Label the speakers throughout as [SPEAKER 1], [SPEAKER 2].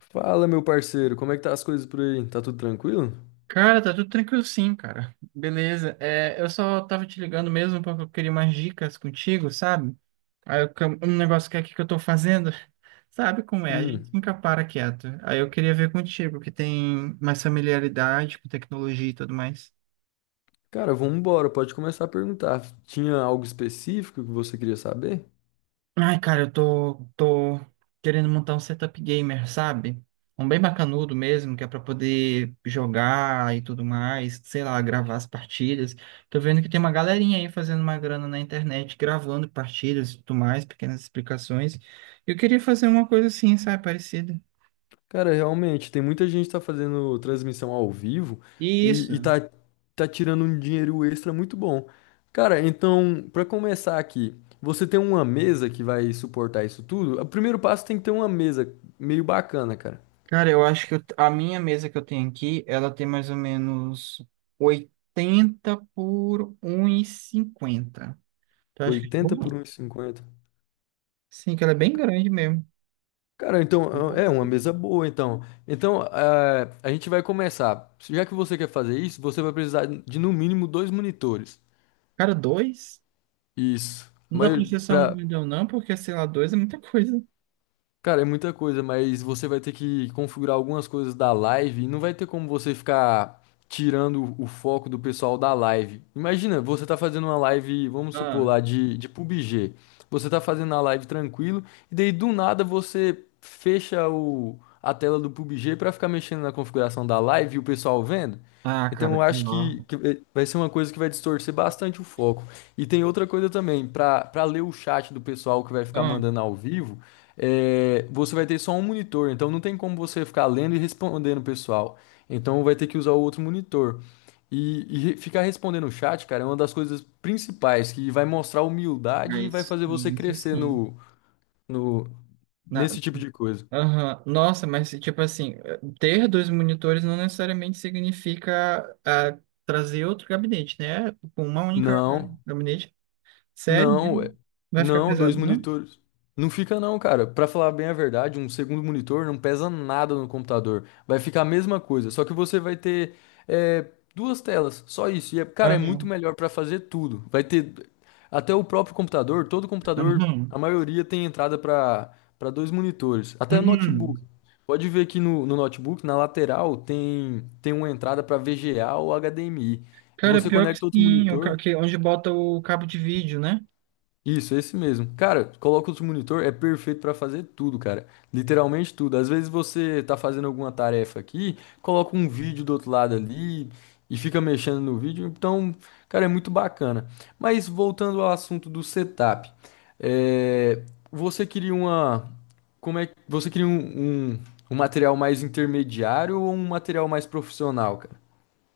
[SPEAKER 1] Fala, meu parceiro, como é que tá as coisas por aí? Tá tudo tranquilo?
[SPEAKER 2] Cara, tá tudo tranquilo sim, cara. Beleza. É, eu só tava te ligando mesmo porque eu queria umas dicas contigo, sabe? Um negócio que é aqui que eu tô fazendo, sabe como é? A gente
[SPEAKER 1] Hum,
[SPEAKER 2] nunca para quieto. Aí eu queria ver contigo, que tem mais familiaridade com tecnologia e tudo mais.
[SPEAKER 1] cara, vamos embora, pode começar a perguntar. Tinha algo específico que você queria saber?
[SPEAKER 2] Ai, cara, eu tô querendo montar um setup gamer, sabe? Um bem bacanudo mesmo, que é pra poder jogar e tudo mais, sei lá, gravar as partidas. Tô vendo que tem uma galerinha aí fazendo uma grana na internet, gravando partidas e tudo mais, pequenas explicações. Eu queria fazer uma coisa assim, sabe, parecida.
[SPEAKER 1] Cara, realmente, tem muita gente que tá fazendo transmissão ao vivo
[SPEAKER 2] E isso.
[SPEAKER 1] e tá tirando um dinheiro extra muito bom. Cara, então, pra começar aqui, você tem uma mesa que vai suportar isso tudo? O primeiro passo tem que ter uma mesa meio bacana, cara.
[SPEAKER 2] Cara, eu acho que eu- a minha mesa que eu tenho aqui, ela tem mais ou menos 80 por um e cinquenta. Tu acha que é
[SPEAKER 1] 80 por
[SPEAKER 2] bom?
[SPEAKER 1] um e cinquenta.
[SPEAKER 2] Sim, que ela é bem grande mesmo.
[SPEAKER 1] Cara, então é uma
[SPEAKER 2] Nossa.
[SPEAKER 1] mesa boa, então. Então, a gente vai começar. Já que você quer fazer isso, você vai precisar de no mínimo dois monitores.
[SPEAKER 2] Cara, dois?
[SPEAKER 1] Isso.
[SPEAKER 2] Não dá
[SPEAKER 1] Mas
[SPEAKER 2] pra ser só um grandão, não, porque, sei lá, dois é muita coisa.
[SPEAKER 1] cara, é muita coisa, mas você vai ter que configurar algumas coisas da live e não vai ter como você ficar tirando o foco do pessoal da live. Imagina, você tá fazendo uma live, vamos supor
[SPEAKER 2] Ah,
[SPEAKER 1] lá, de PUBG. Você tá fazendo a live tranquilo e daí do nada você fecha a tela do PUBG pra ficar mexendo na configuração da live e o pessoal vendo.
[SPEAKER 2] ah,
[SPEAKER 1] Então
[SPEAKER 2] cara,
[SPEAKER 1] eu acho
[SPEAKER 2] pior.
[SPEAKER 1] que vai ser uma coisa que vai distorcer bastante o foco. E tem outra coisa também, pra para ler o chat do pessoal que vai ficar
[SPEAKER 2] Ah,
[SPEAKER 1] mandando ao vivo é, você vai ter só um monitor, então não tem como você ficar lendo e respondendo o pessoal. Então vai ter que usar o outro monitor. E re- ficar respondendo o chat, cara, é uma das coisas principais que vai mostrar humildade
[SPEAKER 2] é
[SPEAKER 1] e vai
[SPEAKER 2] isso,
[SPEAKER 1] fazer você
[SPEAKER 2] sim, isso
[SPEAKER 1] crescer
[SPEAKER 2] sim.
[SPEAKER 1] no, no,
[SPEAKER 2] Na...
[SPEAKER 1] nesse tipo de coisa.
[SPEAKER 2] Aham. Nossa, mas, tipo assim, ter dois monitores não necessariamente significa trazer outro gabinete, né? Com uma única
[SPEAKER 1] Não.
[SPEAKER 2] gabinete. Sério
[SPEAKER 1] Não,
[SPEAKER 2] mesmo?
[SPEAKER 1] ué.
[SPEAKER 2] Vai ficar
[SPEAKER 1] Não, dois
[SPEAKER 2] pesado, não?
[SPEAKER 1] monitores. Não fica não, cara. Pra falar bem a verdade, um segundo monitor não pesa nada no computador. Vai ficar a mesma coisa, só que você vai ter é, duas telas, só isso. E, é- cara,
[SPEAKER 2] Ah,
[SPEAKER 1] é muito melhor pra fazer tudo. Vai ter até o próprio computador, todo computador, a
[SPEAKER 2] uhum,
[SPEAKER 1] maioria tem entrada pra para dois monitores, até notebook.
[SPEAKER 2] uhum.
[SPEAKER 1] Pode ver que no notebook, na lateral, tem uma entrada pra VGA ou HDMI.
[SPEAKER 2] Cara,
[SPEAKER 1] Você
[SPEAKER 2] pior que
[SPEAKER 1] conecta outro
[SPEAKER 2] sim,
[SPEAKER 1] monitor.
[SPEAKER 2] onde bota o cabo de vídeo, né?
[SPEAKER 1] Isso, é esse mesmo. Cara, coloca outro monitor, é perfeito pra fazer tudo, cara. Literalmente tudo. Às vezes você tá fazendo alguma tarefa aqui, coloca um vídeo do outro lado ali e fica mexendo no vídeo. Então, cara, é muito bacana. Mas voltando ao assunto do setup, é, você queria uma, como é, que- você queria um material mais intermediário ou um material mais profissional, cara?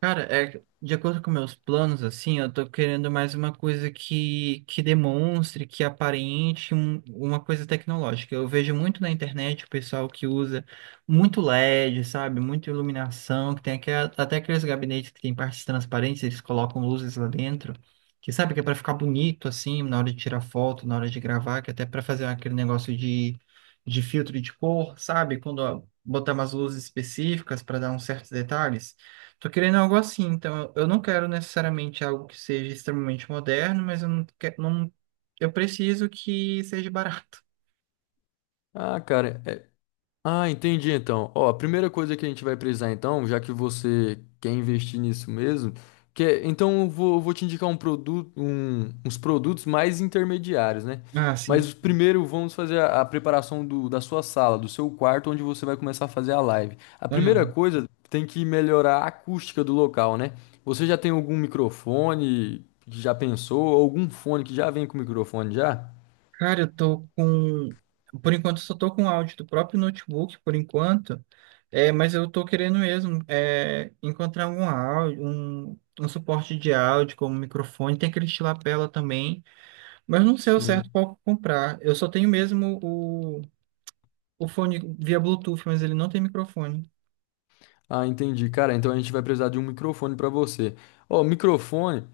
[SPEAKER 2] Cara, é, que, de acordo com meus planos, assim, eu tô querendo mais uma coisa que demonstre, uma coisa tecnológica. Eu vejo muito na internet o pessoal que usa muito LED, sabe? Muita iluminação, até aqueles gabinetes que tem partes transparentes, eles colocam luzes lá dentro, que sabe que é pra ficar bonito, assim, na hora de tirar foto, na hora de gravar, que é até pra fazer aquele negócio de filtro de cor, sabe? Quando ó, botar umas luzes específicas pra dar uns certos detalhes. Tô querendo algo assim, então eu não quero necessariamente algo que seja extremamente moderno, mas eu não quero, não, eu preciso que seja barato.
[SPEAKER 1] Ah, cara. É, Ah, entendi então. Ó, a primeira coisa que a gente vai precisar então, já que você quer investir nisso mesmo, que é- então eu vou te indicar um produto, um- uns produtos mais intermediários, né?
[SPEAKER 2] Ah, sim.
[SPEAKER 1] Mas primeiro vamos fazer a preparação do- da sua sala, do seu quarto, onde você vai começar a fazer a live. A primeira
[SPEAKER 2] Ah,
[SPEAKER 1] coisa tem que melhorar a acústica do local, né? Você já tem algum microfone que já pensou, algum fone que já vem com microfone já?
[SPEAKER 2] cara, por enquanto eu só tô com o áudio do próprio notebook, por enquanto, é, mas eu tô querendo mesmo é, encontrar algum áudio, um suporte de áudio como um microfone, tem aquele de lapela também, mas eu não sei ao certo
[SPEAKER 1] Sim.
[SPEAKER 2] qual comprar. Eu só tenho mesmo o fone via Bluetooth, mas ele não tem microfone.
[SPEAKER 1] Ah, entendi. Cara, então a gente vai precisar de um microfone para você. Ó, microfone,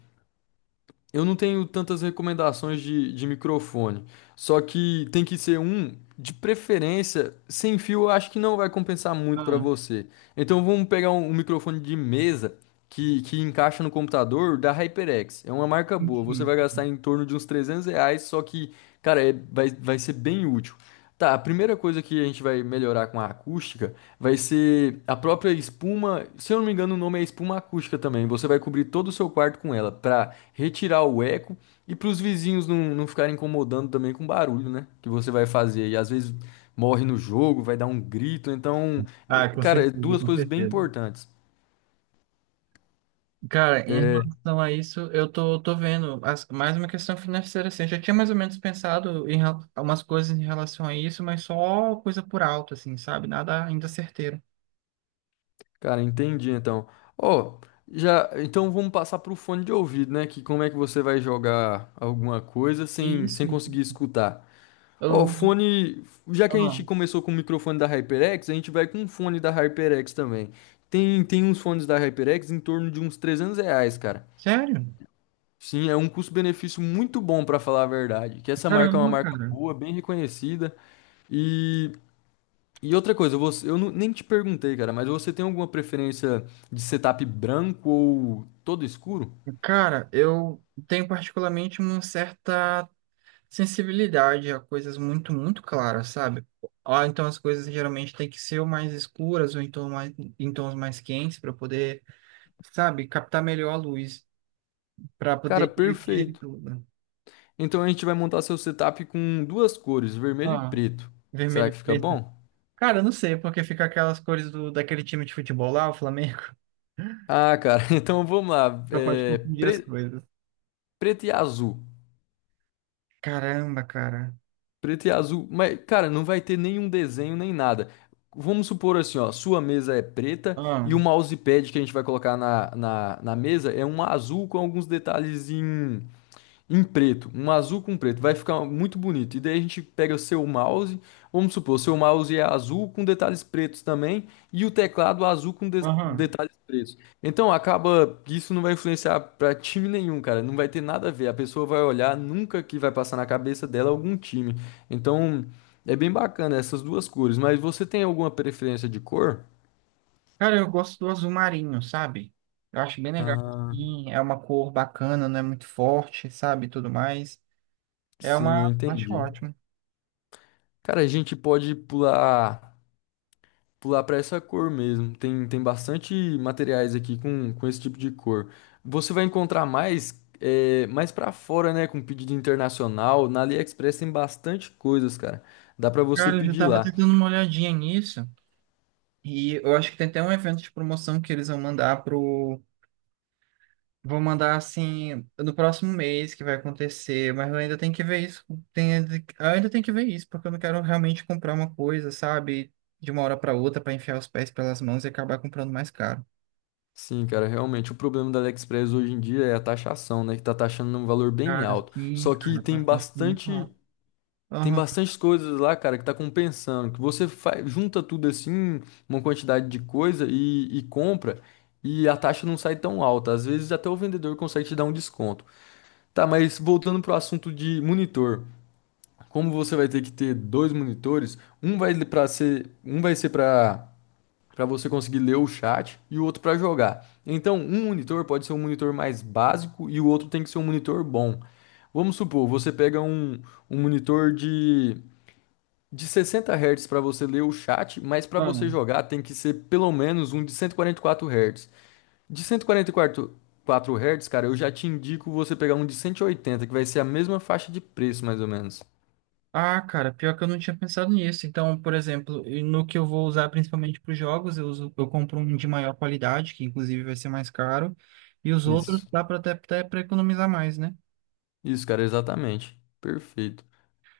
[SPEAKER 1] eu não tenho tantas recomendações de microfone. Só que tem que ser um, de preferência, sem fio, eu acho que não vai compensar muito para
[SPEAKER 2] Ah.
[SPEAKER 1] você. Então vamos pegar um microfone de mesa que encaixa no computador da HyperX. É uma marca boa. Você
[SPEAKER 2] Enfim.
[SPEAKER 1] vai gastar em torno de uns R$ 300, só que, cara, é- vai ser bem útil. Tá, a primeira coisa que a gente vai melhorar com a acústica. Vai ser a própria espuma, se eu não me engano, o nome é espuma acústica também. Você vai cobrir todo o seu quarto com ela para retirar o eco e para os vizinhos não ficarem incomodando também com o barulho, né? Que você vai fazer. E às vezes morre no jogo, vai dar um grito. Então,
[SPEAKER 2] Ah, com
[SPEAKER 1] cara, é
[SPEAKER 2] certeza,
[SPEAKER 1] duas
[SPEAKER 2] com
[SPEAKER 1] coisas bem
[SPEAKER 2] certeza.
[SPEAKER 1] importantes.
[SPEAKER 2] Cara, em
[SPEAKER 1] É,
[SPEAKER 2] relação a isso, eu tô vendo mais uma questão financeira, assim. Eu já tinha mais ou menos pensado umas coisas em relação a isso, mas só coisa por alto, assim, sabe? Nada ainda certeiro.
[SPEAKER 1] cara, entendi então. Ó, já, então vamos passar pro fone de ouvido, né? Que como é que você vai jogar alguma coisa
[SPEAKER 2] Isso,
[SPEAKER 1] sem
[SPEAKER 2] isso.
[SPEAKER 1] conseguir escutar? Ó,
[SPEAKER 2] Eu-
[SPEAKER 1] fone. Já que a gente
[SPEAKER 2] ah,
[SPEAKER 1] começou com o microfone da HyperX, a gente vai com um fone da HyperX também. Tem uns fones da HyperX em torno de uns 300 reais, cara.
[SPEAKER 2] sério?
[SPEAKER 1] Sim, é um custo-benefício muito bom, pra falar a verdade. Que essa marca é uma
[SPEAKER 2] Caramba,
[SPEAKER 1] marca
[SPEAKER 2] cara.
[SPEAKER 1] boa, bem reconhecida. E, e outra coisa, você, eu não- nem te perguntei, cara, mas você tem alguma preferência de setup branco ou todo escuro?
[SPEAKER 2] Cara, eu tenho particularmente uma certa sensibilidade a coisas muito, muito claras, sabe? Ah, então as coisas geralmente têm que ser ou mais escuras ou em tons mais quentes para poder, sabe, captar melhor a luz, para
[SPEAKER 1] Cara,
[SPEAKER 2] poder digerir
[SPEAKER 1] perfeito.
[SPEAKER 2] tudo.
[SPEAKER 1] Então a gente vai montar seu setup com duas cores, vermelho e
[SPEAKER 2] Ah,
[SPEAKER 1] preto.
[SPEAKER 2] vermelho
[SPEAKER 1] Será
[SPEAKER 2] e
[SPEAKER 1] que fica
[SPEAKER 2] preto.
[SPEAKER 1] bom?
[SPEAKER 2] Cara, eu não sei, porque fica aquelas cores do, daquele time de futebol lá, o Flamengo.
[SPEAKER 1] Ah, cara, então vamos lá.
[SPEAKER 2] Só pode
[SPEAKER 1] É,
[SPEAKER 2] confundir as
[SPEAKER 1] pre-
[SPEAKER 2] coisas.
[SPEAKER 1] preto e azul.
[SPEAKER 2] Caramba, cara.
[SPEAKER 1] Preto e azul. Mas, cara, não vai ter nenhum desenho nem nada. Vamos supor assim, ó, sua mesa é preta
[SPEAKER 2] Ah,
[SPEAKER 1] e o mousepad que a gente vai colocar na mesa é um azul com alguns detalhes em preto, um azul com preto, vai ficar muito bonito. E daí a gente pega o seu mouse, vamos supor, o seu mouse é azul com detalhes pretos também, e o teclado azul com de-
[SPEAKER 2] aham.
[SPEAKER 1] detalhes pretos. Então acaba que isso não vai influenciar para time nenhum, cara, não vai ter nada a ver. A pessoa vai olhar, nunca que vai passar na cabeça dela algum time. Então é bem bacana essas duas cores, mas você tem alguma preferência de cor?
[SPEAKER 2] Cara, eu gosto do azul marinho, sabe? Eu acho bem legal.
[SPEAKER 1] Ah,
[SPEAKER 2] Sim, é uma cor bacana, não é muito forte, sabe? Tudo mais. É
[SPEAKER 1] sim, eu
[SPEAKER 2] uma. Acho
[SPEAKER 1] entendi.
[SPEAKER 2] ótimo.
[SPEAKER 1] Cara, a gente pode pular. Pular para essa cor mesmo. Tem bastante materiais aqui com esse tipo de cor. Você vai encontrar mais é, mais para fora, né, com pedido internacional. Na AliExpress tem bastante coisas, cara. Dá para você
[SPEAKER 2] Cara, eu já
[SPEAKER 1] pedir
[SPEAKER 2] tava até
[SPEAKER 1] lá.
[SPEAKER 2] dando uma olhadinha nisso. E eu acho que tem até um evento de promoção que eles vão mandar pro. Vão mandar assim no próximo mês que vai acontecer, mas eu ainda tenho que ver isso. Tem, eu ainda tenho que ver isso, porque eu não quero realmente comprar uma coisa, sabe? De uma hora para outra para enfiar os pés pelas mãos e acabar comprando mais caro.
[SPEAKER 1] Sim, cara, realmente o problema da AliExpress hoje em dia é a taxação, né, que tá taxando um valor bem
[SPEAKER 2] Cara,
[SPEAKER 1] alto.
[SPEAKER 2] sim,
[SPEAKER 1] Só que
[SPEAKER 2] cara, tá,
[SPEAKER 1] tem
[SPEAKER 2] tá, tipo, muito caro.
[SPEAKER 1] bastante tem
[SPEAKER 2] Aham.
[SPEAKER 1] bastante coisas lá, cara, que tá compensando. Que você fa- junta tudo assim, uma quantidade de coisa e compra, e a taxa não sai tão alta. Às vezes até o vendedor consegue te dar um desconto. Tá, mas voltando pro assunto de monitor. Como você vai ter que ter dois monitores, um vai ser para você conseguir ler o chat e o outro para jogar. Então, um monitor pode ser um monitor mais básico e o outro tem que ser um monitor bom. Vamos supor, você pega um monitor de 60 Hz para você ler o chat, mas para você
[SPEAKER 2] Vamos.
[SPEAKER 1] jogar tem que ser pelo menos um de cento e quarenta e quatro Hz. De 144 Hz, cara, eu já te indico você pegar um de 180 que vai ser a mesma faixa de preço, mais ou menos.
[SPEAKER 2] Ah, cara, pior que eu não tinha pensado nisso. Então, por exemplo, e no que eu vou usar principalmente para os jogos, eu compro um de maior qualidade, que inclusive vai ser mais caro, e os outros
[SPEAKER 1] Isso.
[SPEAKER 2] dá para até para economizar mais, né?
[SPEAKER 1] Isso, cara, exatamente. Perfeito.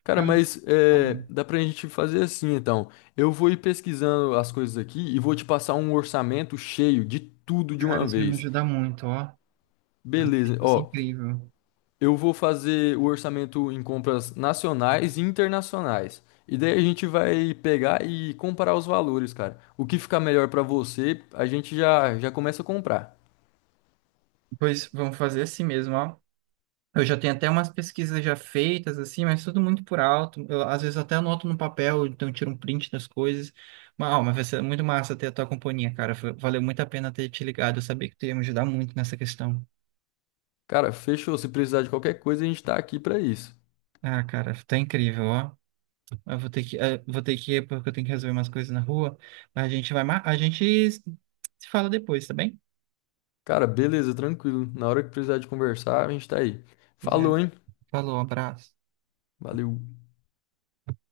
[SPEAKER 1] Cara,
[SPEAKER 2] Cara,
[SPEAKER 1] mas
[SPEAKER 2] tá bom.
[SPEAKER 1] é, dá pra gente fazer assim, então. Eu vou ir pesquisando as coisas aqui e vou te passar um orçamento cheio de tudo de
[SPEAKER 2] Cara,
[SPEAKER 1] uma
[SPEAKER 2] isso vai me
[SPEAKER 1] vez.
[SPEAKER 2] ajudar muito, ó.
[SPEAKER 1] Beleza.
[SPEAKER 2] Vai ser
[SPEAKER 1] Ó,
[SPEAKER 2] incrível.
[SPEAKER 1] eu vou fazer o orçamento em compras nacionais e internacionais. E daí a gente vai pegar e comparar os valores, cara. O que ficar melhor pra você, a gente já começa a comprar.
[SPEAKER 2] Pois vamos fazer assim mesmo, ó. Eu já tenho até umas pesquisas já feitas, assim, mas tudo muito por alto. Eu, às vezes até anoto no papel, então eu tiro um print das coisas. Mas, ó, mas vai ser muito massa ter a tua companhia, cara. Foi- Valeu muito a pena ter te ligado. Eu sabia que tu ia me ajudar muito nessa questão.
[SPEAKER 1] Cara, fechou. Se precisar de qualquer coisa, a gente tá aqui pra isso.
[SPEAKER 2] Ah, cara, tá incrível, ó. Eu vou ter que, vou ter que ir porque eu tenho que resolver umas coisas na rua. Mas a gente se fala depois, tá bem?
[SPEAKER 1] Cara, beleza, tranquilo. Na hora que precisar de conversar, a gente tá aí.
[SPEAKER 2] Pois é.
[SPEAKER 1] Falou, hein?
[SPEAKER 2] Falou, abraço.
[SPEAKER 1] Valeu.